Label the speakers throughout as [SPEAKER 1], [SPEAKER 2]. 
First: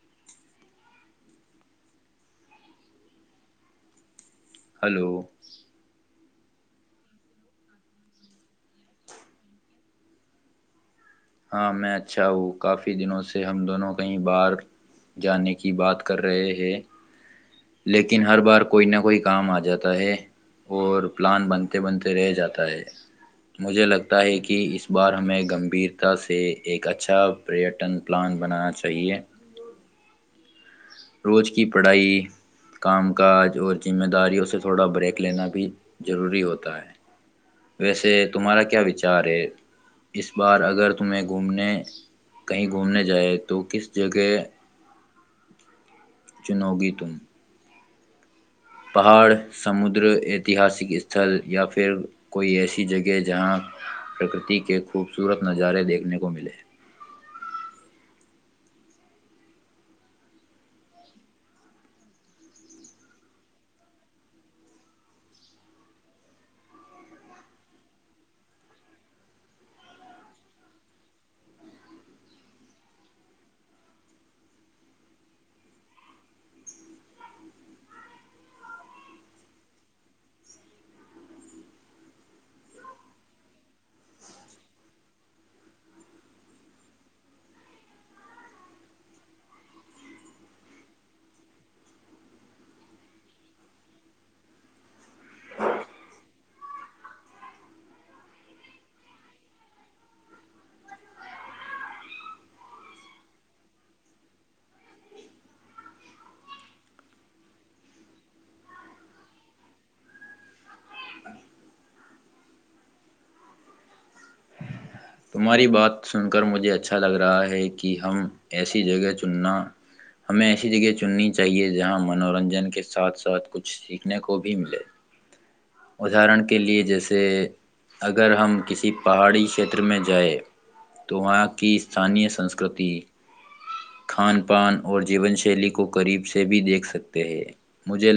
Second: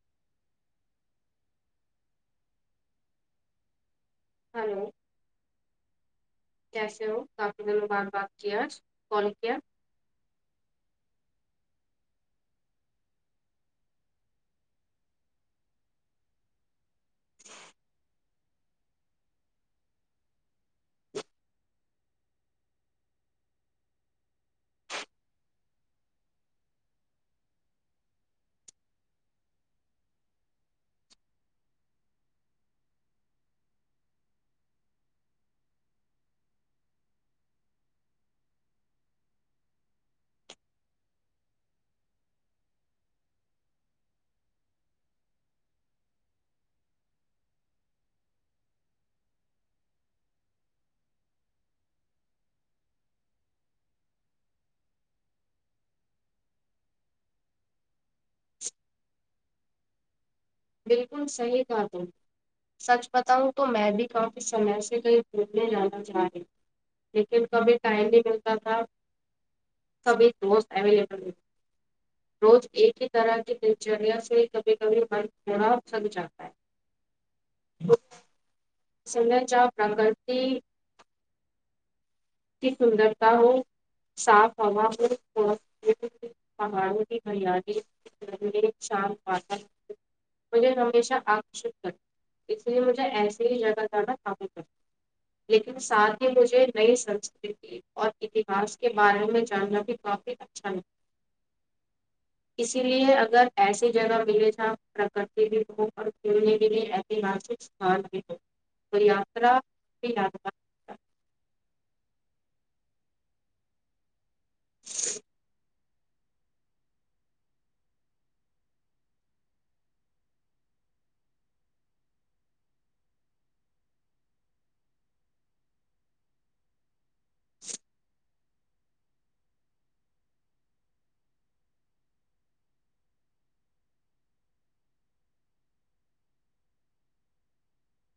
[SPEAKER 1] [unintelligible] hello
[SPEAKER 2] کیسے ہو کافی د مبار بات کیاج کال کیا
[SPEAKER 1] ہاں میں اچھا ہوں کافی دنوں سے ہم دونوں کہیں بار جانے کی بات کر رہے ہیں لیکن ہر بار کوئی نہ کوئی کام آ جاتا ہے اور پلان بنتے بنتے رہ جاتا ہے مجھے لگتا ہے کہ اس بار ہمیں گمبھیر سے ایک اچھا پریٹن پلان بنانا چاہیے روز کی پڑھائی کام کاج اور ذمہ داریوں سے تھوڑا بریک لینا بھی ضروری ہوتا ہے ویسے تمہارا کیا وچار ہے اس بار اگر تمہیں گھومنے کہیں گھومنے جائے تو کس جگہ چنو گی تم [unintelligible] پہاڑ سمندر ایتہاسک استھل یا پھر کوئی ایسی جگہ جہاں پرکرتی کے خوبصورت نظارے دیکھنے کو ملے
[SPEAKER 2] [inaudible] بالکل صحیح تھا ت سچ بتاؤں تو میں بھی کافی سمے سے کہیں گھومنے جانا چاہ رہی لیکن کبھی ٹائم نہیں ملتا تھا کبھی دوست اویلیبل روز ایک ہی طرح کی دلچریا سے کبھی کبھیر تھوڑا سب چاہتا ہے [inaudible] جا پرکرتی کی سندرتا ہو صاف ہوا ہو پہاڑوں کی ہریالیان و مجھے ہمیشہ آکش کر اس لیے مجھے ایسے [inaudible] جگہ جافی لیکن ساتھ ہی مجھے نئی سنسکرتی اور اتہاس کے بارے میں جاننا بھی کافی اچھا لگتا اسی لیے اگر ایسی جگہ ملے جا پرکرتی بھی ہو اور کھیلنے کے لیے ایتہاسکان [inaudible] اور یاتایا [inaudible]
[SPEAKER 1] تمہاری بات سن کر مجھے اچھا لگ رہا ہے کہ ہم ایسی جگہ چننا ہمیں ایسی جگہ چننی چاہیے جہاں منورنجن کے ساتھ ساتھ کچھ سیکھنے کو بھی ملے ادہرن کے لیے جیسے کہ اگر ہم کسی پہاڑی چھیتر میں جائے تو وہاں کی اسھانی سنسکرتی کھان پان اور جیون شیلی کو قریب سے بھی دیکھ سکتے ہیں مجھے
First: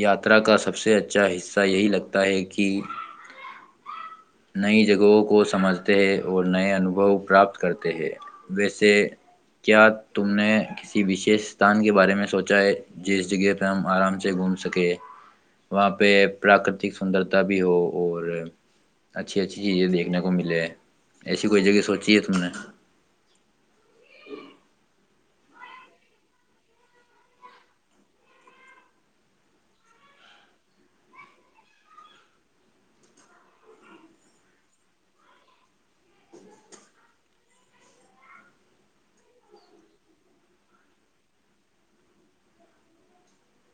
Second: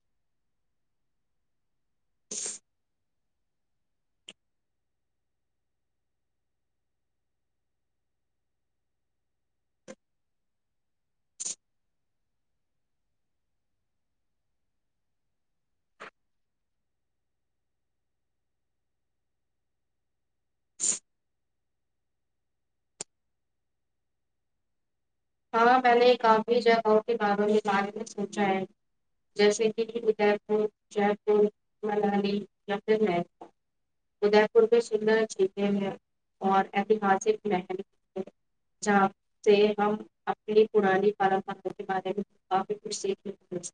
[SPEAKER 1] یاترا کا سب سے اچھا حصہ یہی لگتا ہے کہ نئی جگہوں کو سمجھتے ہیں اور نئے انوبو پراپت کرتے ہیں ویسے کیا تم نے کسی وشش اسھان کے بارے میں سوچا ہے جس جگہ پہ ہم آرام سے گھوم سکے وہاں پہ پراکرتک سندرتا بھی ہو اور اچھی اچھی چیزیں دیکھنے ملے ایسی کوئی جگہ سوچے تھا نے [inaudible]
[SPEAKER 2] ہاں میں نے کافی جگہوں کے بار کے بارے میں سوچا ہے جیسے کہ ادے پور جے پور ملالی یا پھر ادے پور میں سندر جیلیں ہیں اور ایتہاسک محل ہے جہاں سے ہم [inaudible] اپنیانی پرمپرا کے بارے میں کافی کچھ سیکھنے کو ملک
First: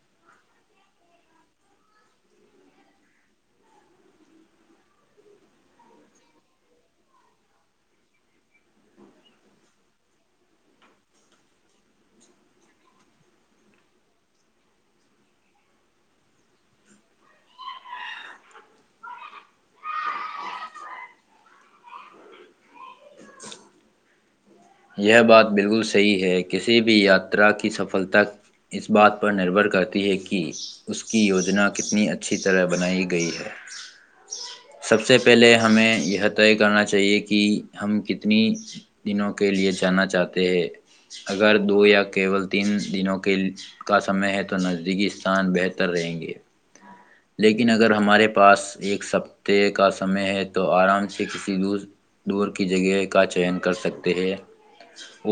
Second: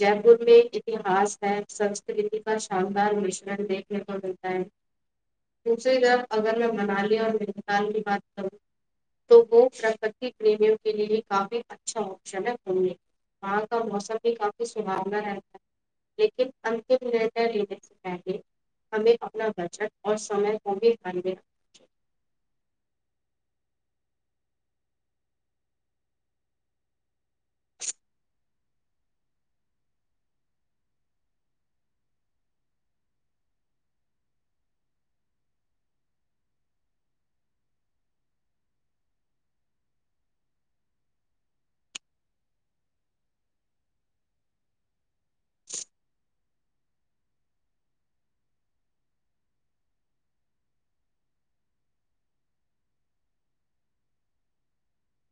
[SPEAKER 2] جے پور میں اتہاس ہے سنسکرتی کا شاندار مشرن دیکھنے کو ملتا ہے دوسری طرف اگر میں منالی اور مینگال کی بات کروں تو وہ [inaudible] پریمیوں کے لیے کافی اچھا آپشن ہے ہوں گے وہاں کا موسم بھی کافی سہونا رہتا ہے لیکن اتم نر لینے سے پہلے ہمیں اپنا بجٹ اور سم کو بھی میں رکھنا [inaudible]
[SPEAKER 1] یہ بات بالکل صحیح ہے کسی بھی یاترا کی سفلتا اس بات پر نربھر کرتی ہے کہ اس کی یوجنا کتنی اچھی طرح بنائی گئی ہے سب سے پہلے ہمیں یہ طے کرنا چاہیے کہ ہم کتنی دنوں کے لئے جانا چاہتے ہیں اگر دو یا کیول تین دنوں کا سمے ہے تو نزدیکی ستان بہتر رہیں گے لیکن اگر ہمارے پاس ایک سفتے کا سمے ہے تو آرام سے کسی دور کی جگہ کا چن کر سکتے ہے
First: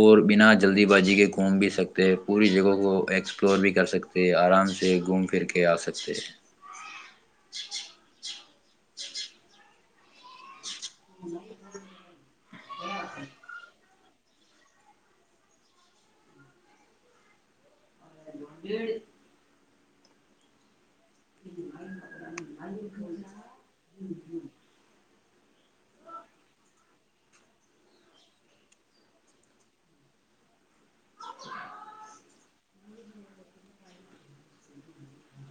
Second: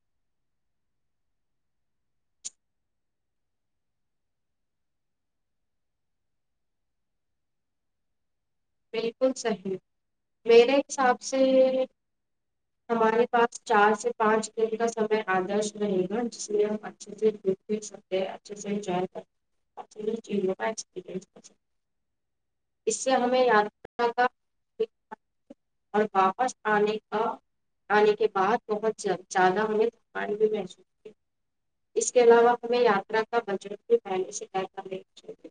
[SPEAKER 1] اور بنا جلدی بازی کے گھوم بھی سکتے ہیں پوری جگہ کو ایکسپلور بھی کر سکتے ہیں آرام سے گھوم پھر کے آ سکتے ہیں
[SPEAKER 2] بالکل صحیح میرے حساب سے ہمارے پاس چار سے پانچ دن کا سمے آدرش رہے گا جس لیے ہم اچھے سے سھ سکتے ہیں اچھے سے جا تک [inaudible] جی [inaudible]
[SPEAKER 1] [inaudible]
[SPEAKER 2] میں یاد کرنا تھا [inaudible] اور واپس آنے کا آنے کے بعد بہت زیادہ ہمیں تھک بھی محسوس اس کے علاوہ ہمیں یاترا کا بجٹ بھی پہلے سے ط کر چاہیے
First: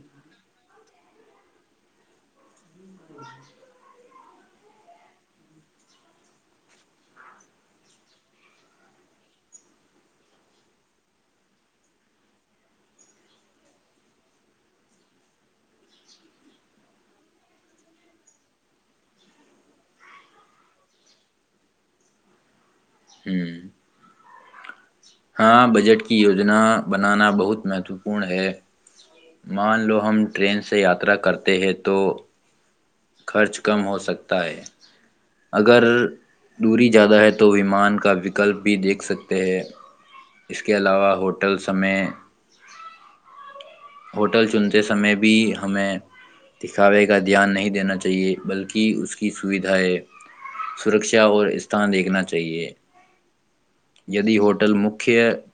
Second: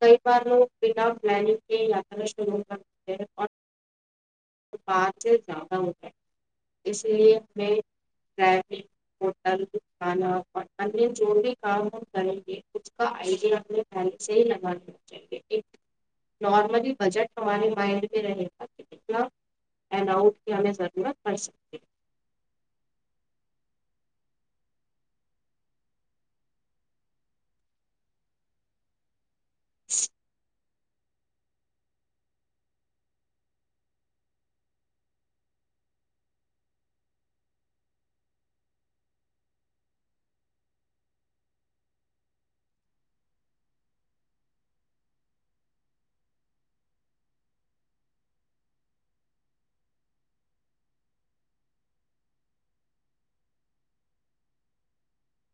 [SPEAKER 2] کئی بار لوگ ودٹلنگ یاتا شروع کر [inaudible] ج اور [unintelligible] سے زیادہ ہو جائے اس لیے ہمیںٹ ہوٹل کھانا اوریہ جو بھی کام ہم کریں گے اس کا آئیڈیا اپنے پل سے ہی لگانا چاہیے ایک نارملی بجٹ ہمارے مائنڈ میں رہے ج [inaudible] الاؤٹ کیا ہمیں ضرورت پڑ سکتی ہے [inaudible]
[SPEAKER 1] ہوں ہاں بجٹ کی یوجنا بنانا بہت مہتوپورن ہے مان لو ہم ٹرین سے یاترا کرتے ہیں تو خرچ کم ہو سکتا ہے اگر دوری زیادہ ہے تو ومان کا وکلپ بھی دیکھ سکتے ہیں اس کے علاوہ ہوٹل سے ہوٹل چنتے سمے بھی ہمیں دکھاوے کا دھیان نہیں دینا چاہیے بلکہ اس کی سوھایں سرکا اور اسھان دیکھنا چاہیے دی ہوٹل مکت مک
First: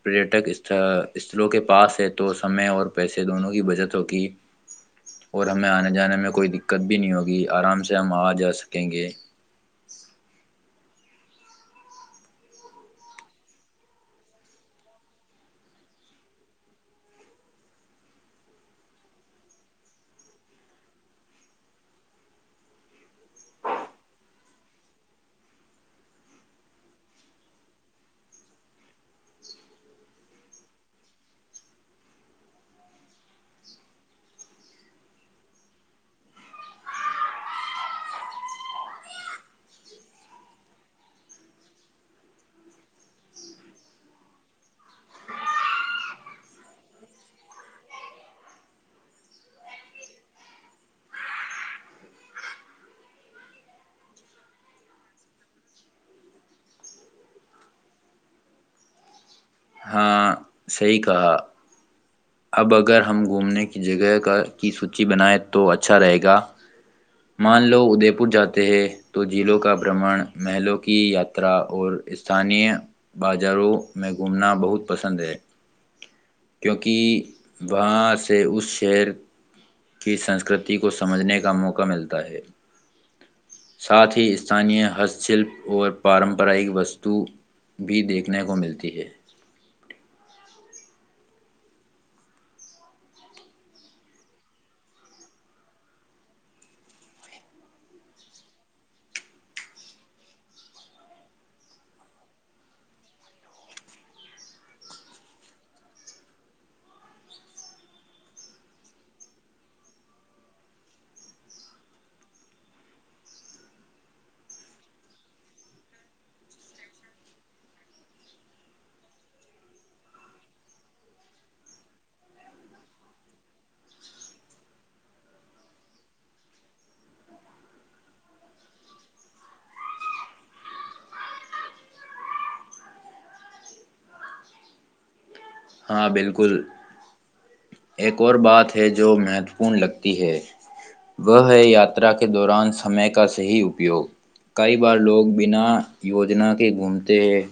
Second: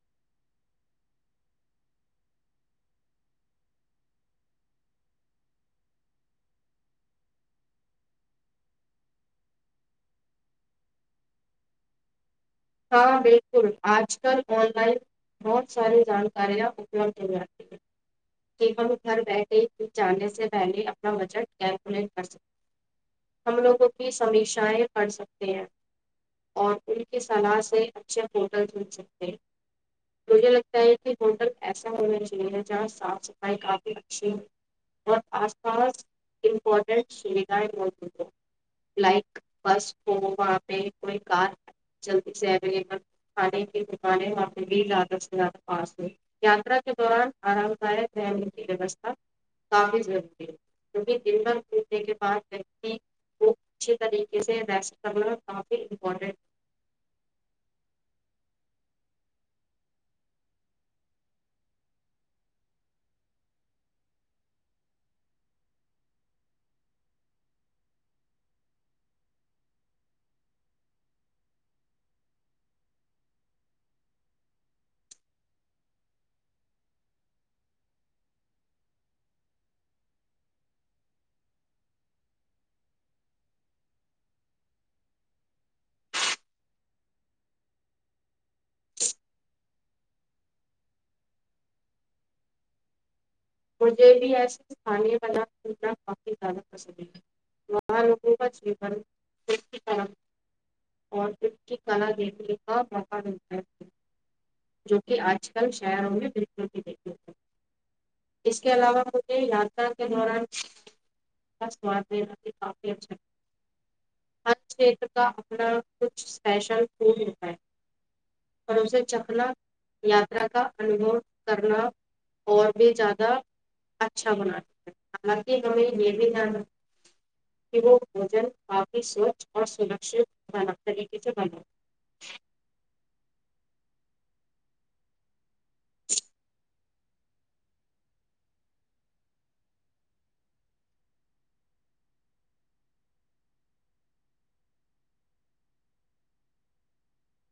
[SPEAKER 1] پٹک اس استلوں کے پاس ہے تو سمے اور پیسے دونوں کی بچت ہوگی اور ہمیں آنے جانے میں کوئی دقت بھی نہیں ہوگی آرام سے ہم آ جا سکیں گے [unintelligible]
[SPEAKER 2] ہاں بالکل آج کل آن لائن بہت ساری جانکاریاں اپلبھ ہو جاتی ہیں کہ ہم گھر بیٹھے جانے سے پہلے اپنا بجٹ کیلکولیٹ کر سکتے ہم لوگوں کی سیشایں پڑ سکتے ہیں اور ان کے سلاح سے اچھے ہوٹل کھیل سکتے ہیں مجھے لگتا ہے کہ ہوٹل ایسا ہونا چاہیے جہاں صاف صفائی کافی اچھی ہو اور آس پاس امپورٹنٹ سویدھائیں موجود ہ لائک بس ہو وہاں پہ کوئی کار جلی سے اویبل کھانے کی دکانےاں بھی زیادہ سے زیادہ پس ہو یاترا کے دوران آرام دائ رہنے کی ویوستھا کافی ضری ہے کیکہ دن بھر پٹنے کے بعد کو اچھی طریقے سے ریسٹ کرنا کافی امپٹٹ
[SPEAKER 1] صیح کہا اب اگر ہم گھومنے کی جگہ کا کی سوچی بنائے تو اچھا رہے گا مان لو ادے پور جاتے ہیں تو جھیلوں کا برمن محلوں کی یاترا اور استانییہ بازاروں میں گھومنا بہت پسند ہے کیونکہ وہاں سے اس شہر کی سنسکرتی کو سمجھنے کا موقع ملتا ہے ساتھ ہی استانییہ ہست شلپ اور پارمپراک وستو بھی دیکھنے کو ملتی ہے
[SPEAKER 2] مجھے بھی ایسے اسانی بلاننا کافی زیادہ پسند ہے وہاں لوگوں کا چ اور کی کلا دیکھنے کا موقع ملتا ہے جو کہ آج کل شہروں میں بالکل بھی دیکھتے تھ اس کے علاوہ مجھے یاترا کے دوران سادین کافی اچھا ہرت کا اپنا کچھ اسپیشل فڈ ہوتا ہے اور اسے چکھنا یاترا کا انو کرنا اور بھی اچھا بنات ہے حالانکہ ہمیں یہ بھی دان رکھ کہ وہ بوجن کافی سوچھ اور سرکشت طریقے سے بنے
[SPEAKER 1] ہاں بالکل ایک اور بات ہے جو مہتوپورن لگتی ہے وہ ہے یاترا کے دوران سمے کا صحیح اپیوگ کئی بار لوگ بنا یوجنا کے گھومتے ہیں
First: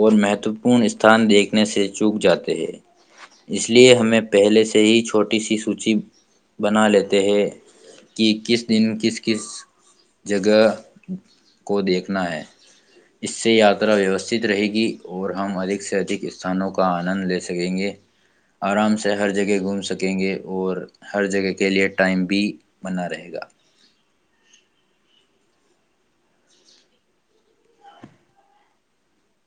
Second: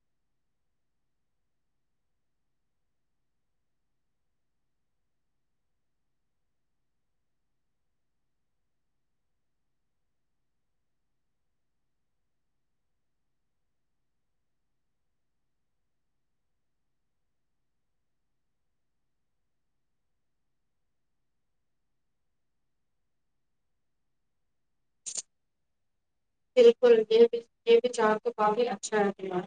[SPEAKER 1] اور مہتوپورن اسھان دیکھنے سے چوک جاتے اس لیے ہمیں پہلے سے ہی چھوٹی سی سوچی بنا لیتے ہیں کہ کس دن کس کس جگہ کو دیکھنا ہے اس سے یاترا ویوستھت رہے گی اور ہم ادک سے ادھک استھانوں کا آنند لیتے سکیں گے آرام سے ہر جگہ گھوم سکیں گے اور ہر جگہ کے لئے ٹائم بھی بنا رہے گا
[SPEAKER 2] [unintelligible] بالکل یہ یہ وچار تو کافی اچھا ہے تار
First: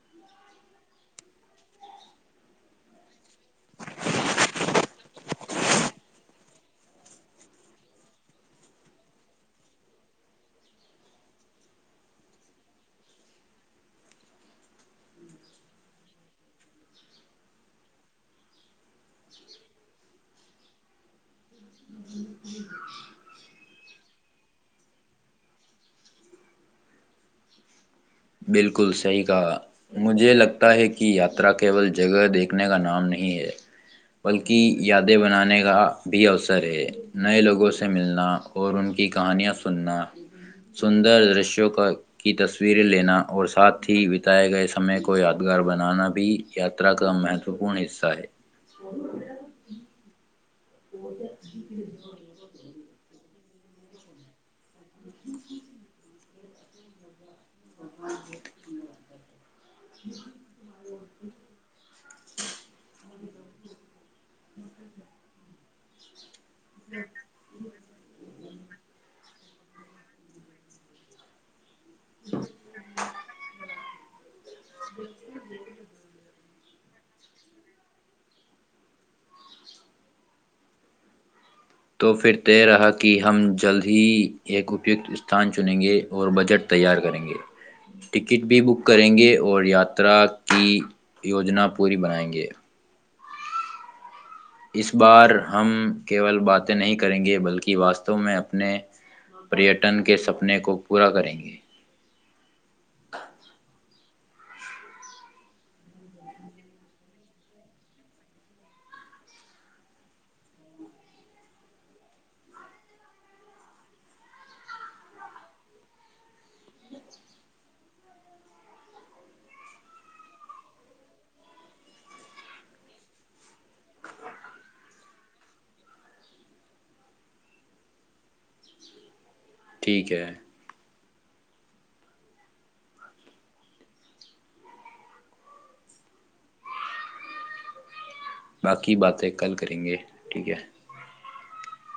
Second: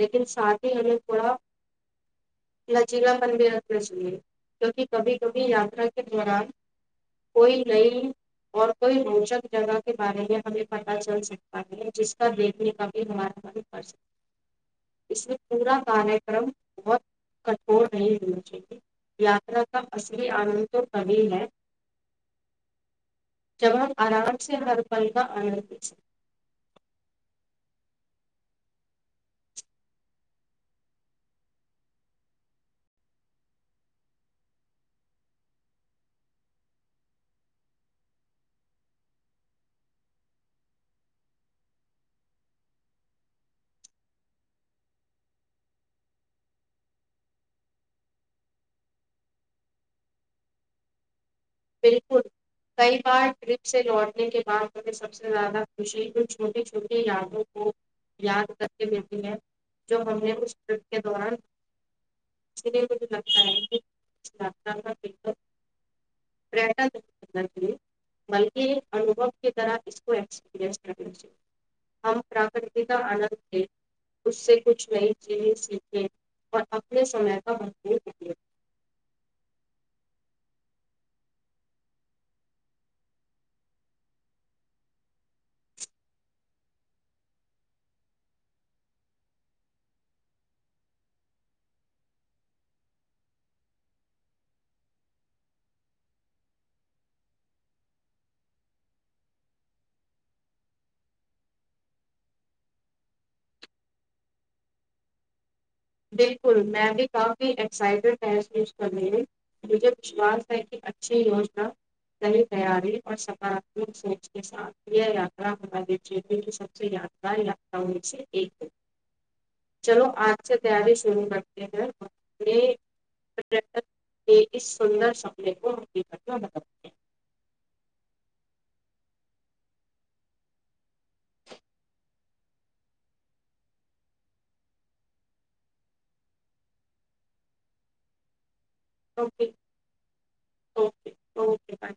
[SPEAKER 2] لیکن ساتھ ہی ہمیں تھوڑا لچیلا پن بھی رکھنا چاہیے کیوںکہ کبھی کبھی یاترا کے دوران کوئی نئی اور کوئی روچک جگہ کے بارے میں ہمیں پ ل سکتا ہے جس کا دیکھنے کاھی ہمارا من کر سکتا ہے اس میں پورا ک کرم بہت کٹھور نہیں ہونا چاہیے یاترا کا اصلی آنند تو کبھی ہے جب ہم آرام سے ہر پل کا آند [unintelligible]
[SPEAKER 1] بالکل صحیح کہا مجھے لگتا ہے کہ یاترا کیول جگہ دیکھنے کا نام نہیں ہے بلکہ یادیں بنانے کا بھی اوسر ہے نئے لوگوں سے ملنا اور ان کی کہانیاں سننا سندر درشوں کا کی تصویریں لینا اور ساتھ ہی بتاائے گئے سمے کو یادگار بنانا بھی یاتا کا مہتوپورن حصہ ہے وہ بک [unintelligible]
[SPEAKER 2] بالکل کئی بار ٹرپ سے لوٹنے کے بعد سب سے زیادہ خش کچ چھوٹی چھوٹی یادوں کو یاد کر کے دیتی ہے جو ہم نے اس ٹرپ کے دوران اس لیے مجھے لگتا ہے کہ کا ٹا م [unintelligible] کے انوبو کی طرح اس کو ایکسپیرنس کرنا چاہیے ہم پراکرت کا آنند تھے اس سے کچھ نئی چیزیں سیکھیں اپنے سمے کا مت دیے
[SPEAKER 1] تو پھر طے رہا کہ ہم جلد ہی ایک اپکت اسھان چنیں گے اور بجٹ تیار کریں گے ٹکٹ بھی بک کریں گے اور یاترا کی یوجنا پوری بنائیں گے اس بار ہم کیول باتیں نہیں کریں گے بلکہ واستو میں اپنے پریٹن کے سپنے کو پورا کریں گے
[SPEAKER 2] بالکل میں بھی کافی ایکسائٹیڈ محسوس کر رہ ہوں مجھے وشوس ہے کہ اچھی یوجنا سی تیاری اور سکاراتمک سوچ کے ساتھ یہ یاا ہمارے چی کی سب سے یادگار یاا میں سے ایک ہے چلو آج سے تیاری شرو کرتے ہیںنے پٹک کے اس سندر سپنے کو حقیقت میں بتے ہیں
[SPEAKER 1] ٹھیک ہے باقی
[SPEAKER 2] ہیں
[SPEAKER 1] باتیں
[SPEAKER 2] اوکے
[SPEAKER 1] کل کریں گے ٹھیک ہے
[SPEAKER 2] اکے بائے